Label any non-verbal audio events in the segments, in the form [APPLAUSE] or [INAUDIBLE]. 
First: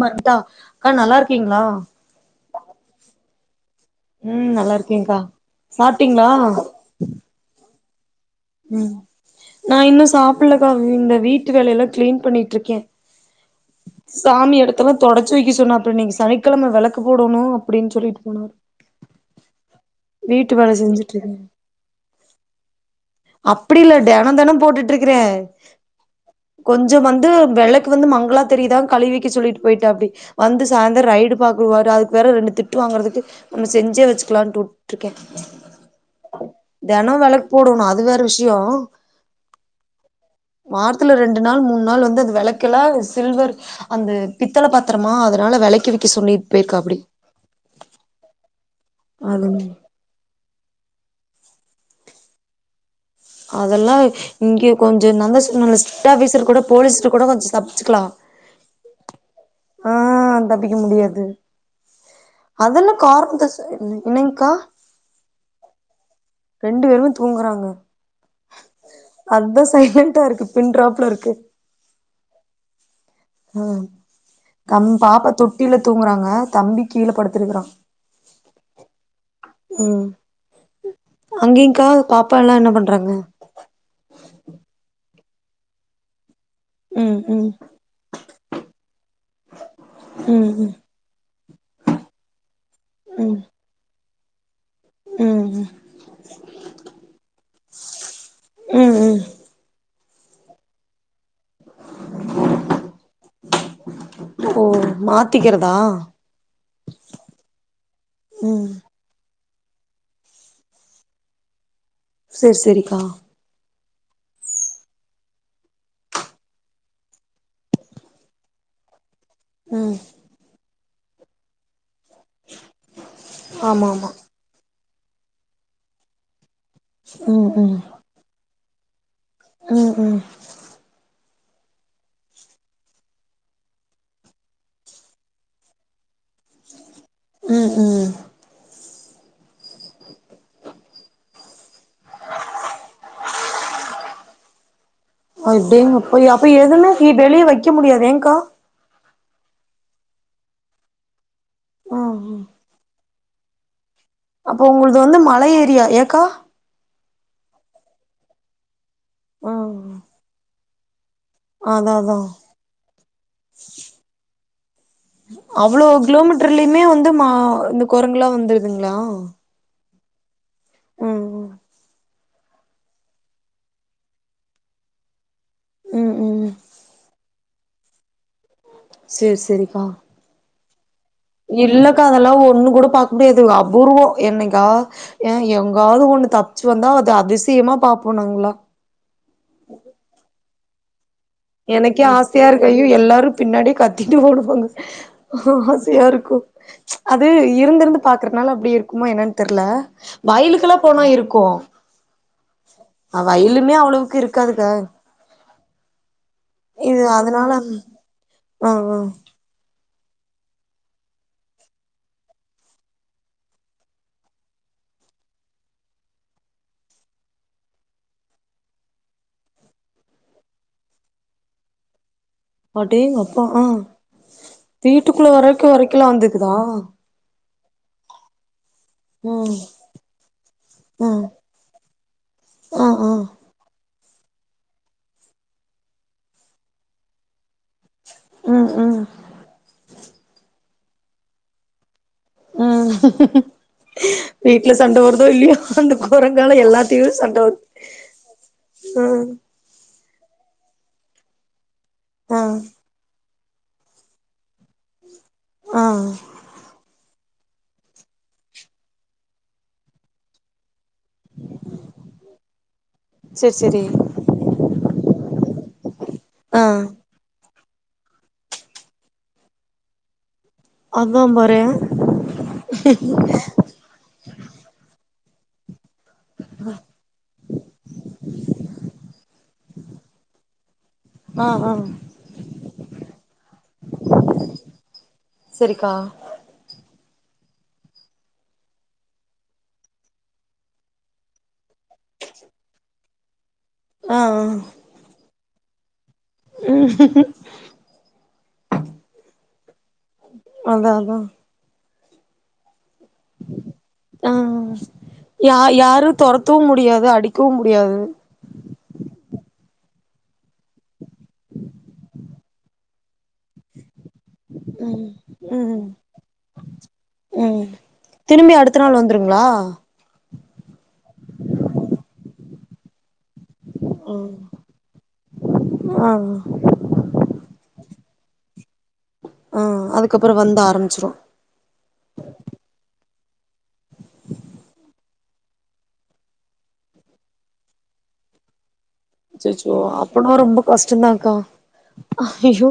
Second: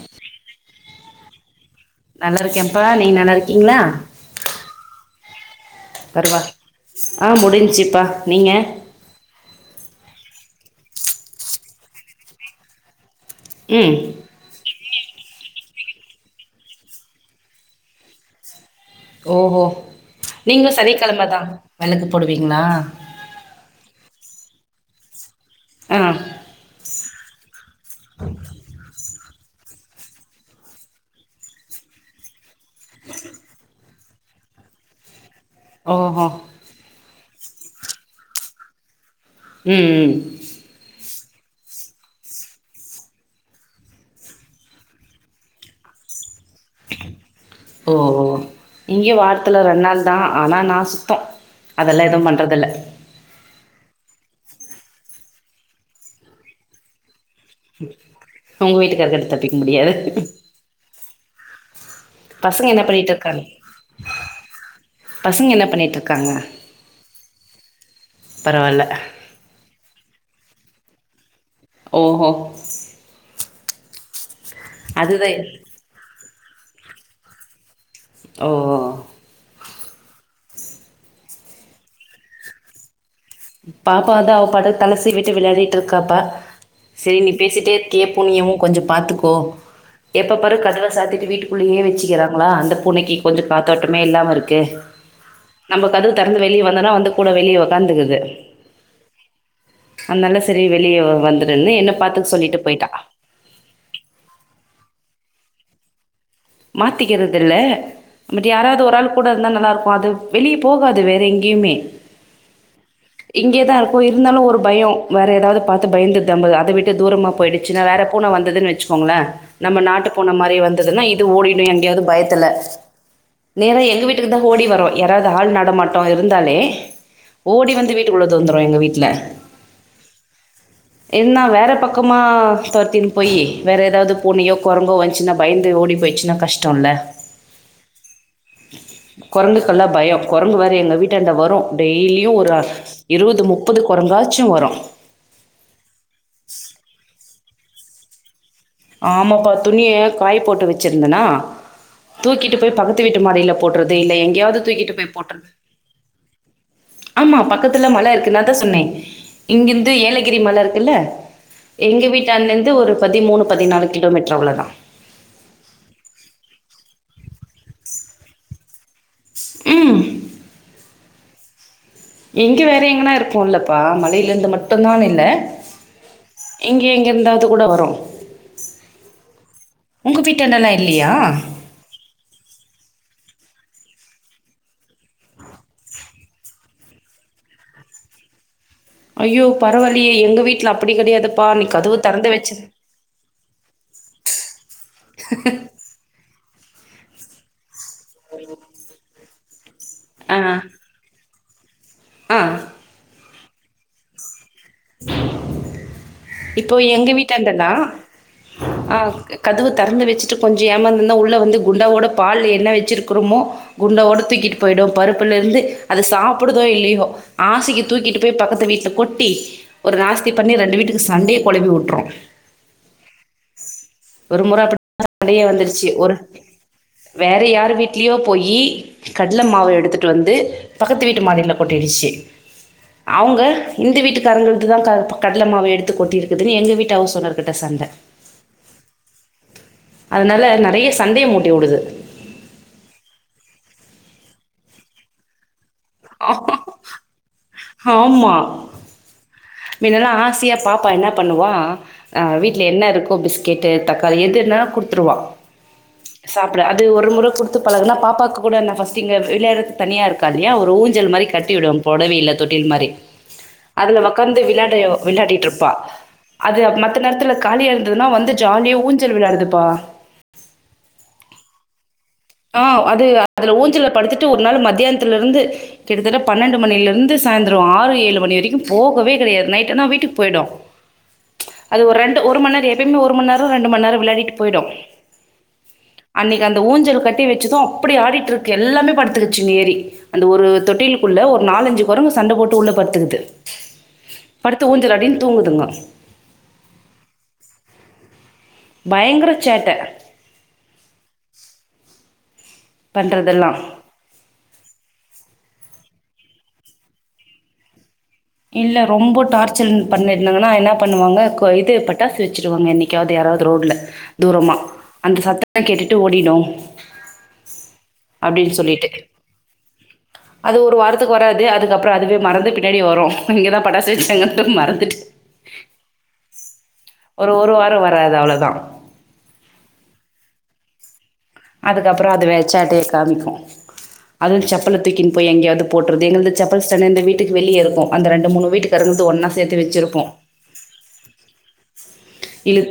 மட்டா ஆ நல்லா இருக்கீங்ளா கீங்ளா உம் நல்லா இருக்கேன்கா பருவா ஆ முடிஞ்சு ப்ப உம் நான் இன்னு சாப் இப்பில்லக்கா இந்த வீட்டு வேலயெல்லா கிளீன் பண்ணிட்ருக்கே ம் சாமி எடுத் ல்லா தொடச்சு வெக்க சொன்னாப்ல நீங்க சனிக்கெழம வெளக்கு போடணு அப்டீன் சொல்லிட்டு போனாரு ஓஹோ வீட்டு நீங்ளு வேல செஞ்சுட்டு சனிக்கெழமதா இருக்கே வெளக்கு போடுவீங்ளா அப்படி இல்ல தெனம் தெனம் போட்டுட்டு இருக்கறேன் ஆங் இங்க வந்து வெளக் இங்க வந்து மங்களா தெரியுதா கழுவி ஓக்கே சொல்லிட்டு போய்டாப்டி வந்து சாய்ந்தரம் ரைடு பாக்குவாரு அதுக்கு வேற ரெண்டு திட்டு வாங்கறதுக்கு நம்ம செஞ்சே வச்சுக்கலாம்னுட்டு வுட்ருக்கேன் ஓஹோ போடணும் அது அது வேற விஷ்யோம் ம் ம் வாரத்துல ரெண்டு ரெண்டு நாள் மூணு நாள் வந்து அது வெளக்கெல்லா சில்வர் அந்த பித்தள பாத்தரமா அதனால வெளக்கி வைக்க சொல்லி ஓஹோ இங்கே அது வாரத்துல ரெண்டு நாள் தான் ஆனா நான் சுத்தம் அதெல்லாம் எதும் பண்றது இல்ல அதெல்லாம் இங்க கொஞ்சம் நான் தான் சொன்னேன்ல ஸ்ரிட் ஆபிசர் கூட போலீஸ் கூட கொஞ்சம் தப்பிச்சக்கலாம் உங்கள் வீட்டுக்காரர்கிட்ட இருந்து தப்பிக்க முடியாது ஆஹ் தப்பிக்க முடியாது பசங்க என்ன அதெல்லாம் பண்ணிட்டு இருக்காங்க காரணத்தை சொல்லி என்னங்க்கா பசங்க என்ன பண்ணிட்டு இருக்காங்க ரெண்டு பேருமே தூங்குறாங்க பரவாயில்ல [UNINTELLIGIBLE] அந்த சைடுல [UNINTELLIGIBLE] இருக்கு பின் ட்ராப்ல இருக்கு ஓஹோ ம் தம் பாப்பா அதுதான் தொட்டில தூங்குறாங்க தம்பி கீழ படுத்திருக்குறான் ஓ ஓ உம் அங்கேங்க்கா பாப்பால்லாம் என்ன பண்றாங்க பாப்பா தான் அவ பாட்டுக்கு தலை சீவிட்டு விளையாடிட்டு இருக்காப்பா செரி ம் நீ ம் பேசிட்டே இருக்கியே பூனையவு கொஞ்சம் பாத்துக்கோ எப்ப ம் பாரு ம் கதவ சாத்திட்டு வீட்டுக்கு உள்ளையே வச்சுக்கிறாங்களா அந்த பூனைக்கி ம் கொஞ்ச காத்தோட்டமே இல்லாம ருக்கு ம் ம் நம்ம கதவு தொறந்து வெளிய வந்தோம்னா வந்து கூட வெளிய உக்காந்துக்குது உம் உம் அந்தாண்ட செரி வெளியே வந்து ந்து என்ன பாத்துக்க சொல்லிட்டு போயிட்டா ஓ மாத்திக்கிறதா மாத்திக்கிறது இல்ல பட் ம் யாராவது ஒரு ஆள் கூட ந்தா நல்லாருக்கும் அது வெளிய போகாது வேற எங்கியுமே சேர் செரிக்கா போ இருந்தாலும் ஒரு பயம் வேற ஏதாவது பாத்து பயந்து தம்பது அத விட்டு தூரமா போய்டுச்சுனா வேற பூன வந்துதுன் வெச்சுக்கோங்களேன் நம்ம ம் நாட்டு பூன மாரி வந் இதெல்லா எ [UNINTELLIGIBLE] யவரு பயப்பல்ல நேரா ஆமா எங்க ஆமா வீட்டுக்கு தா ஓடி வருவ யாராவ்து ஆள் நடமாட்டோ இருந்தாலே ம் ஓடி ம் வந்து வீட்டுக்குள்ள [UNINTELLIGIBLE] அவுங்க வீட்ல ம் ம் என்னா வேற பக்கமா தொரத்தின் போய் வேற ஏதாவது பூனியோ கொரங்கோ வந்ச்சின்னா பயந்து ஓடி போய் ஸ்னா கஷ்டொல்ல ம் ம் கொரங்குக்கெல்லா பயோ கொரங்கு வேற எங்க வீட்டான்ட வரு டெய்லியு ஒரு அ இருவ்வது முப்பது கொரங்காச்சு வரு அடேங்கப் [INAUDIBLE] அப்ப எதுமே இ வெளிய வைக் க்க முடியாது ஏங்கா ஆமாப்பா துணிய காய் போட்டு வச்சிருந்தனா ம் ம் தூக்கிட்டு போய் பக்கத்து வீட்டு மாடில போட்ரு அப்போ உங்குள்து வந்து மல ஏரியா ஏக்கா ஆமா பக்கத்துல மல இருக்குன்னு தா சொன்னே இங்கிர்ந்து ம் ஏலகிரி மலர்க் இல்ல அதா எங்க அதா வீட்டான்டேந்து ஒரு பதிமூணு பதினாலு கிலோமீட்ர் அவ்ளோதா இத்லிமே வந்து மா ந்த கொரங்குலா வந்ருதுங்க ம் ம் இங்க வேற எங்கனா இருப்போல்லப்பா மலயிலேருந்து மட்டுந்தான்னு இல்ல ம் ம் ம் இங்கே எங்கேர்ந்தாவு துக் கூட வரு சேர் செரிப்பா வீட்டாண்டெல்லாம் இல்லையா இல்லக்கா அதல்லா ஒண்ணு கூட பாக் [UNINTELLIGIBLE] அபூர்வோ என்னைக்கா ஏன் எங்காவது ஒண்ணு தப்ச்சு வந்தா அது அதிசியமா பாப்போனாங்ளா ஐயோ பரவால்லியே எங்க வீட் ல்ல அப்புடி கெடையாது எனக்கே ஆசையாருக்கு ஐயோ எல்லாரு பின்னாடே கத்திட்டு ஓடுவாங்க ஆசையாருக்கு அது இருந்திருந்து பாக்றத்னால அப்டி இருக்குமோ என்னான் தெர்ல ஆ வயிலுக்கல்லா போனா இருக்கோ ஆ அ வயலுமே அவ்ளோவுக்கு இருக் க்காதுக்க இப்போ எங்க வீட்டான்ட தா ஆ அ ஆ கதவுத் தறந்து வச்சுட்டு கொஞ்சோ ஏமாந்துந்தா உள்ள வந்து குண்டாவோட பால் என்ன வச்சிருக்கிறோமோ குண்டாவோட தூக்கிட்டு போயிடோ பருப்புல இருந்து அத சாப்பிடுதோ இல்லியோ ஆசிக்கு தூக்கிட்டு போய் பக்கத்து வீட்ல கொட்டி ஒரு நாஸ்தி பண்ணி ரெண்டு வீட்டுக்கு சண்டே கொழபி வுட்ரு அடோங்கப்பா அ முற அப்டி வீட்டுக்குள்ள சண்டையே வரைக்கு வரைக்கல்லா வந்துக்குதா ந்த வீட்லயோ போய்யி கடல ம் மாவ எடுத்திட்டு வந்து பக்கத்து வீட்டு ம் மாடில கொட்டிடுச்சி ஆ ஆ அவுங்க இந்த வீட்டுக்காரங்களுக் இது தா கல்பக் கடல மாவ எடுத்து கொட்டிருக்குதுன்னு எங்க வீட்டு ஹவுஸ் ஓனர் கிட்ட சண்ட ம்ம் அதனால நெறைய சண்டைய முட்டி வுடுது ம் வீட்ல சண்ட வருதோ இல்லியோ அந்த கோரங்கால எல்லாத்தியு சண்டவற்து அ மின்னெல்லா ஆசியா பாப்பா என்ன பண்ணுவா அ ஆ வீட்ல என்ன இருக்கோ பிஸ் கேட்டு தக்காளி எதுன்னா குடுத்துருவா ஆ சாப்பிட அது ஒரு முற குடுத் த்து பலகுனா பாப்பாக்கு கூட நா ஃபர்ஸ்ட் இங்க விளையாடுறதுக்கு தனியா இருக்காலியா ஒரு ஊஞ் மஞ்சள் மாரி கட்டிவிடுவே போடவியில தொட்டில் மாரி சேர் சேரி அதுல ஒக் வந்து விளாடயோ விளாடிட்ருப்பா அது ஆ அ மத்த நேரத்துல காலியா இருந்ததுன்னா வந்து ஜாலியா ஊஞ்சல் விளாடுதுப்பா அதா பாரே அ அது அதுல ஊஞ்சல்ல படுத்துட்டு ஒரு நாள் மத்தியானத் திலிருந்து கிட்டத்தட்ட பன்னெண்டு மணில இருந்து சாயந்ரோ ஆறு ஏழு மணி வரைக்கு போகவே கெடயாது நைட்னா வீட்டுக்கு போயிடு ம்ச் ஆ ஆ அது ஒரு ரெண்டு ஒரு மணி நேரோ எப்புமே ஒரு மணி நேரோ ரெண்டு மணி நேரோ விளையாட்டு போயுடு சரிக்கா அன்னிக்கு அந்த ஊஞ்சல் கட் கட்டி வச்சது அப்டி ஆடிட்ருக்கு எல்லாமே படுத்துக்கிச்சு நேரி அந்த ஒரு தொட்டிலுக்குள்ள ஒரு நாலஞ்சு குரங்கு சண்ட போட்டு உள்ள படுத்துக்குது ஆ ஆ படுத்து ஊஞ்சலாடின் தூங்குதுங்க ம் பயங்கர சேட்ட அதா அதா பண்றதெல்லா ஆ யா யாரு தொரத்தவு முடியாது அடிக்கவு முடியாது இல்ல ரொம்பொ டார்ச்சல் பண்ணிருந்தாங்கனா என்ன பண்ணுவாங்க கோ இது பட்டாசு வச்சுருவாங்க என்னைக்காவ்து யாராவ்து ரோட்ல தூரமா ம் அந்த சத்த ம் கேட்டுட்டு ஓடினு ம் திரும்பி அப்டின் அடுத்த சொல்லிட்டு நாள் வந்துருங்களா அது ஒரு வாரத்துக் வராது அதுக்கப்றோ அதுவே மறந்து பின்னாடி வரு இங்கதா பட்டாசு ம் வச்ட்டாங்கன்ட்டுஇறந்து ஆ ஒரு ஒரு வாரோ வராது அவ்ளதா சுரு அதுக்கப்புறோ அப்டி ஆய்ட்சா அது ஒரு காமிடிமா அதூ செப்பல தூக்கின் போய் எங்யாவ்து போட்ரு ரெண்டு செப்பல் ஸ்டாண்டு எங்க வீட்டுக்கு வெளிய இருக்கு அந்த ரெண்டு மூணு வீட்டுக் அச்சச்சோ அப்புனா ரொம்ப கஷ்டந்தான்க்கா ஐயோ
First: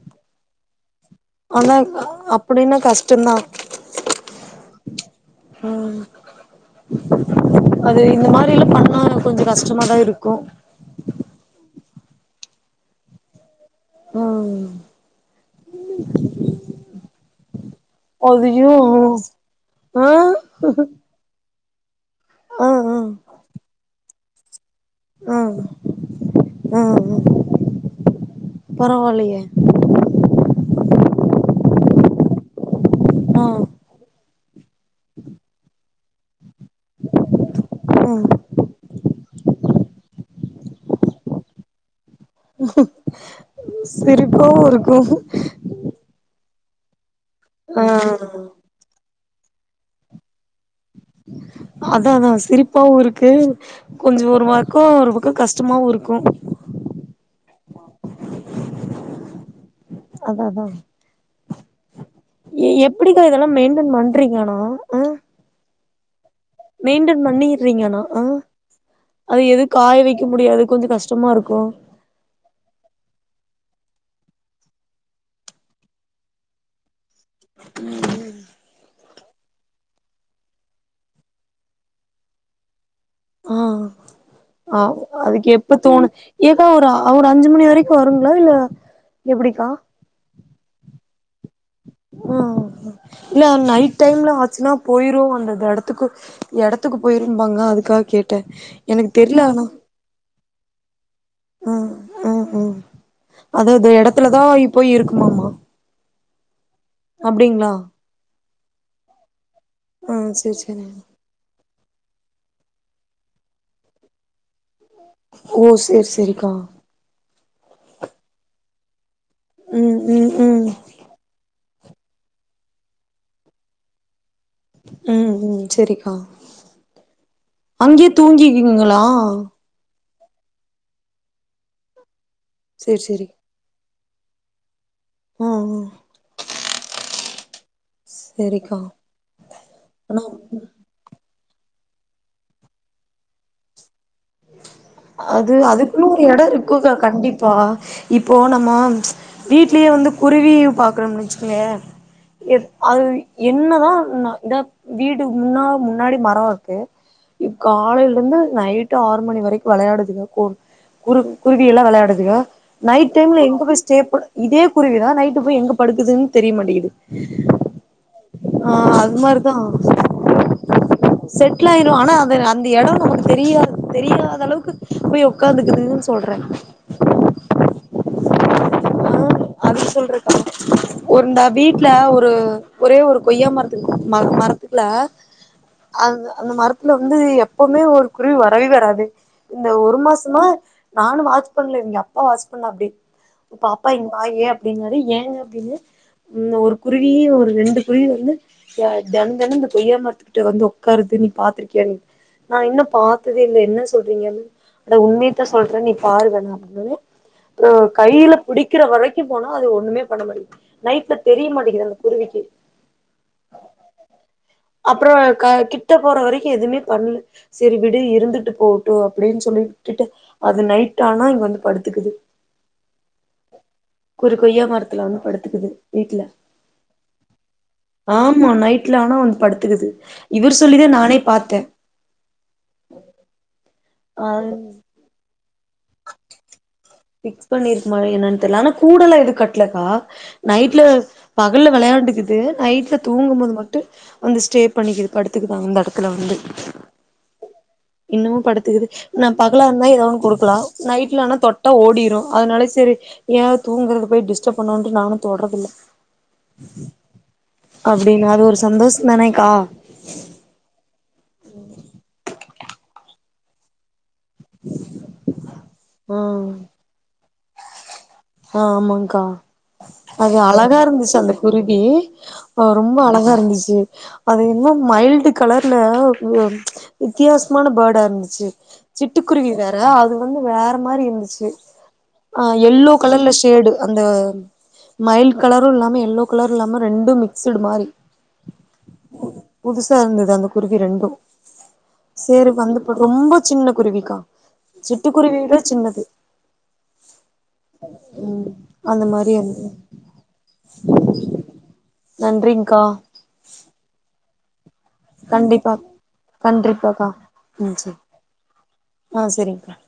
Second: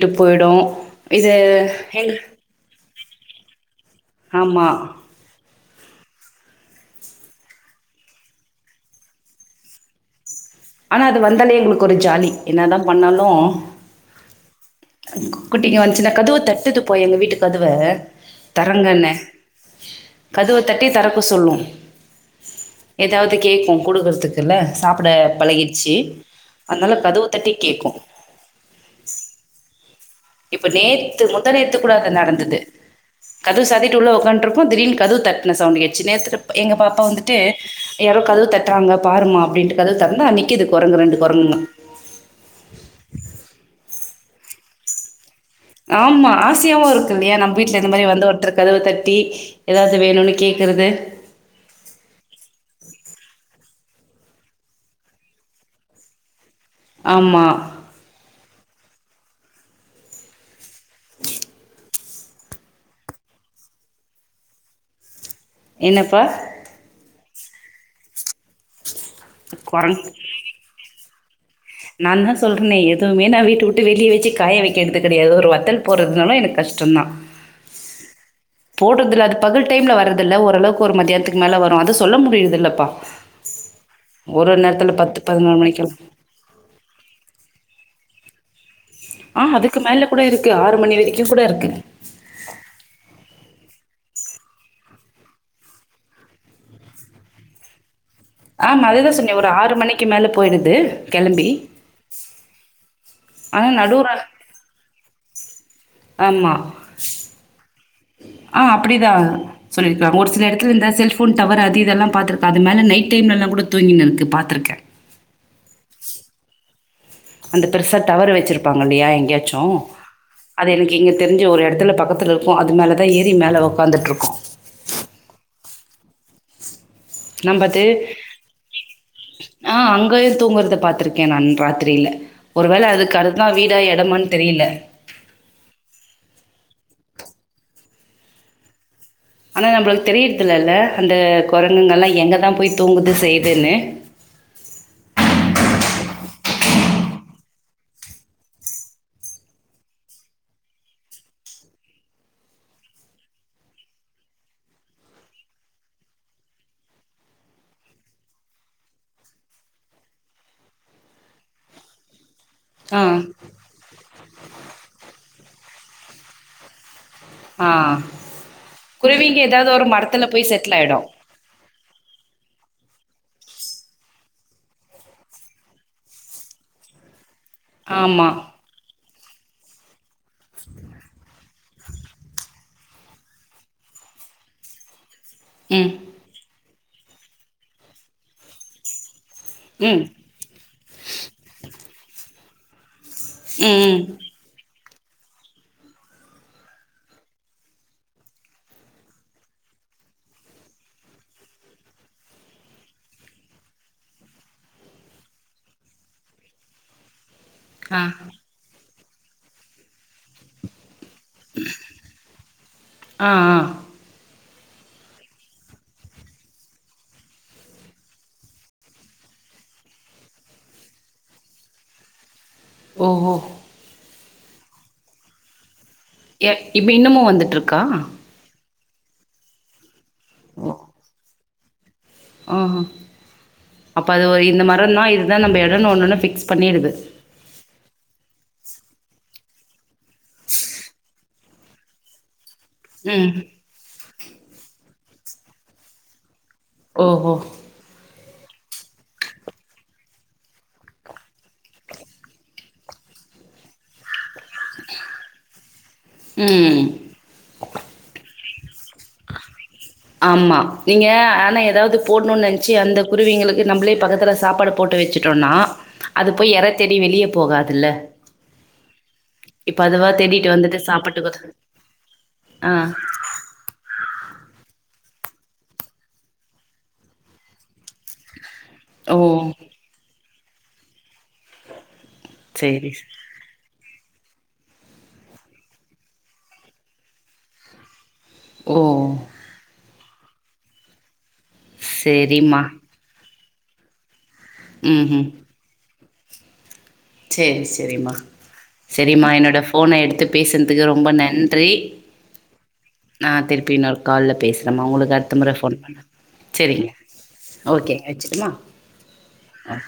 ட்டு போய்டு இது ஏங் அப்புடினா கஷ்டந்தா ஆமா ம் அது இந்த மாரில பண்ணா கொஞ்ச கஷ்டமாதா இருக்கு ஆனா அது வந்தாலே எங்ளுக்கு ஒரு ஜாலி என்னதா பண்ணாலு ம் குட்டிங்க வந்துச்சுனா கதுவ தட்டுது பா எங்க வீட்டு கதுவ அதையு தரங்கன்ன ஆ கதவ தட்டி தரக்கு சொல்லு ஆ ஏதாவ்து ஆ கேக்கு குடுக் இதுக்குல்ல சாப்ட ஆ பழகிட்ச்சு ஆ அதுனால கதவத்தட்டி கேக்கு பரவால்லயே இப்ப நேத்து முந்தா நேத்து கூட அது நடந்தது ஆ கதவு சாதிட்டு உள்ள ஒக்கான் இருக்கு திடீனு கதவு தட்ன சவுண்டு கேட்ச்சு இந்நேர்துக்கு எங்க பாப்பா வந்துட்டு ஆ யாரோ கதவு தட்றாங்க பாருமா அப்டின்ட்டு கதவு தரந்தா நிக்குது கொரங்கு ரெண்டு கொரங் [INAUDIBLE] சிரிப்பாவு இருக்கு ஆமா ஆசையாவு இருக் இல்லையா நம் வீட்ல ஆ இந்த மாதிரி வந்தொருத்தர் கதவு தட் டி ஏதாவது வேணும்னு கேட் அதாதா சிரிப்பாவு இருக் கு கொஞ்சொ ஒரு பக்கோ ஒரு பக்க கஷ்டமாவு இருக்கு அம்மா அதா அதா [INAUDIBLE] எப்டீக்கா இதெல்லா மெயின்டன் பண்றீங்கனா அஹ் என்னப்பா மெயின்டென் பண்ணீறீங்கானா அது எது காய வைக்க முடியாது கொஞ்ச கஷ் சும்மா நாந்தா சொல்றனே எதுவுமே நா வீட்டவ்ட் ட்டு வெளிய வெச்சு காய வைக்க எடுக்க கெடையாது ஒரு வத்தல் போட்றதுனாலு எனக் கஷ்டந்தா உம் போடுறதுல்ல அது பகல் டைம்ல வற்றதில்ல ஓரளவுக்கு ஒரு மத்தியானத்துக்கு மேல வரு அத சொல்ல முடியறதுல்லப்பா ஆஹ் ஆஹ் அதுக்கு பதினோரு எப்ப மணிக்கெல்லா தோணு ஏக்கா ஒரு அவரு அஞ்சு மணி வரைக்கு வருங்களா இல்ல ஆஹ் அதுக்கு மேல கூட [UNINTELLIGIBLE] க்கு ஆறு மணி வரைக்கு கூட இருக்கு ஹ இல்ல நைட் டைம்ல சுனா போயிரு அந்தெடத்துக்கு எடத்துக்கு போயிரும்பாங்க அதுக்கா கே ஆமா அததா சொன்னே ஒரு ஆறு மணிக்கு மேல போயிருது கெளம்பி ஆ ஆ ஆ ஆனா அது அது நடுரா எடத்துலதா போய் இருக்குமாமா ஆமா அப்டிங்களா ஆஹ் அப்டிதா ஆ சொல்லிருக்காங்க ஒரு சில சேரி எடத்துல சேரி இருந்த செல்போன் டவர் அதிது இதெல்லா பாத்துருக்க அது மேல நைட் டைம்லலாங்கூட தூங்கினுருக்கு பாத்துருக்கே ஓ சேரி சேரிக்கா அந்த பெருசா டவர் வெச்சுருப்பாங்கல்லயா எங் யாச்சு ம் ம் ம் அது எனக்கு இங்க தெரிஞ்ச ஒரு எடத் இதுல பக்கத்துல இருக்கு அது மேலதா ஏரி மேல ஒக்காந்துட்டுருக்கு உம் உம் செரிக்கா நம்ப அது அங்கயே தூங்கிக்கீங்களா கையில தூங்கறத பாத்திருக்கே நா ராத்திரில ஒரு வேள சேரி அதுக்கு அதுதா வீடா எ மானு தெரியல உஹ்ம் சரிக்கா ஆனா நம்மளுக்கு தெரியறதுலல்ல அந்த கொர ங்கல்லா எங்கதா போய் தூங்குது செய்துன்னு அது அதுக்குன்னு ஒரு இடம் இருக்குக்கா கண்டிப்பா இப்போ நம்ம வீட்லயே வந்து குருவி பாக்குறோம் வச்சுக்கங்களே அது என்னதான் இதா வீடு முன்னா முன்னாடி மரம் இருக்கு காலைல இருந்து நைட் எட்டு ஆறு மணி வரைக்கும் வெளாடுதுங்க குரு குருவி எல்லாம் வெளாடுதுக ஆ, நைட் டைம்ல எங்க போய் ஸ்டேப் இதே குருவிதான் நைட்டு போய் எங்க படுக்குதுன் தெரியமாட்டேகுது ஆ. ஆஹ் அது குருவிங்க மாதிரிதான் ஏதாவது ஒரு மரத்துல போய் செட்டில் ஆயிடும். செட்டில் ஆயிரும் ஆனா அது அந்த இடம் நமக்கு தெரியாது தெரியாத அளவுக்கு போய் உக்காந்துக்குதுன்னு சொல்றேன் ஆமா ஆஹ அது சொல்றது ஒரு இந்த வீட்டு்ல ஒரு ஒரே ஒரு கொய்யா மரத்துக்கு ம மரத்துல ம் அது அந்த மர வந்து எப்பவுமே ஒரு குருவி வந் வழி வராது இந்த ஒரு ம் மாசமா நானும் வாட்ச் பண்ணல இங்க அப்பா வாட்ச் உங் அப்டி ம் பாப்பா ம் இங்க வாயேன் அப்படின்ங்க ஏங்க அப்டின்னு ஒரு குருவியு ஒரு ரெண்டு குருவி வந்து தெனந்தென இந்த கொய்யா மரத்துக்கிட்ட வந்து உக்காருது நீ பாத்திருக்கிய நான் இன்னு பாக்ல இல்லை என்ன சொல்றீங்கன்ன அட உண்மயத்தான் சொல்றேன் நீ பாரு வேணா அப்டின்னு ம் ஆ கையில பிடிக்கிற வரை போனா அது ஒன்னுமே பண்ண மாடி நைட்ல தெரிய மாட்டிங்குது அந்த குருவிக்கு ஆ ஆ அப்றம் கிட்ட போற வரைக்கு எதுவுமே பண்ணல சரி விடு இருந்துட்டு போட்டு அப்டின்னு சொல்லிட்டு அது நைட் ஆனா இங்க வந்து படுத்துக்குது ஓ ஓ கூடு கொய்யா மரத்துல வந்து படுத்துக்குது வீட்ல ஏ இப்போ இன்னமு வந்துட் இருக்கா ஆமா நைட்ல ஆனா வந்து படுத்துக்குது இவர் சொல்லிதான் நானே பார்த்தேன் ஆஹா அப்ப அது ஆ ஒரு இந்த மரம் தான் இதுதான் நம்ம இடம் ஒன்னொன்ன பிக்ஸ் பண்ணிடுது பிக்ஸ் பண்ணிருக்குமா என்னனு தெர்ல ஆனா கூடெல்லாம் எது கட்லக்கா நைட்ல பகல்ல வெளாண்டுக்குது நைட்ல ம் தூங்கும்போது மட்டு வந்து ஸ்டே பண்ணிக்கிது படுத்துக்குது அந்த இடத்துல வந்து ஓஹோ இன்னுமும் படுத்துக்குது நான் பகலா இருந்தா ஏதோ ஒன்னு கொடுக்கலாம் நைட்ல ஆனா தொட் ஓடிரும் அதனால சரி ஏா தூங்கறத போய் டிஸ் டிஸ்டப்பன்னுவண்ட்டு நானும் தொட்ரத்துள்ள ம் அப்டினாது ஒருஸ் சந்தோஷ தானேக்கா ஆமா நீங்க ஆனா ஏதாவது போடணும்னு நினச் ஆச்சு அந்த குருவிங்களுக்கு நம்மளே பக்கதுல சாப்பாடு போட்டு வச்சிட்டோனா அது ம் போய் எறத்தேடி வெளியேப் ஆ ஆமாங்கா இப்ப அதுவா அது தேடிட்டு அழகா வந்துட்டு இருந்துச்சு அந்த சாப்புட்டுக்குது குருவி ஹா ஆ ரொம்ப அழகா இருந்துச்சு அது இன்னும் மைல்டு கலர்ல ம் வித்தியாசமான பேர்டா இருந்துச்சு ஓ சிட்டுக்குருகி வேற அதும் வந்து வேற மாரி இருந்துச்சு ஆ சேரி எல்லோ கலர்ல ஷேடு அந்தோ மைல் கலரும் இல்லாம எல்லோ கலரும் இல்லாம ரெண்டும் மிக்ஸ்டு மாரி ஓ [UNINTELLIGIBLE] ருந்தது அந்த குருவி ரெண்டும் சேரு சேரிம்மா வந்து படு ரொம்ப சின்ன குருவிக்கா ம் ம் சிட்டுக்குருவியவிட சின்னது சேரி சேரி மா ம் அந்த சேரிமா மாரி என்னோட இருந்தது போனை எடுத்து பேசுன்துக்கு ரொம்ப நன்றி நன்றிங்க்கா நான் திருப்பி இன்னொரு கால்ல அம்மா உங்களுக்கு அடுத்த முறை கண்டிப்பா போன் பன்ன சரிங்க கண்டிப்பாக்கா ம் சரி ஓகேக வச்சிடுமா ஆ சரிங்க்கா ம்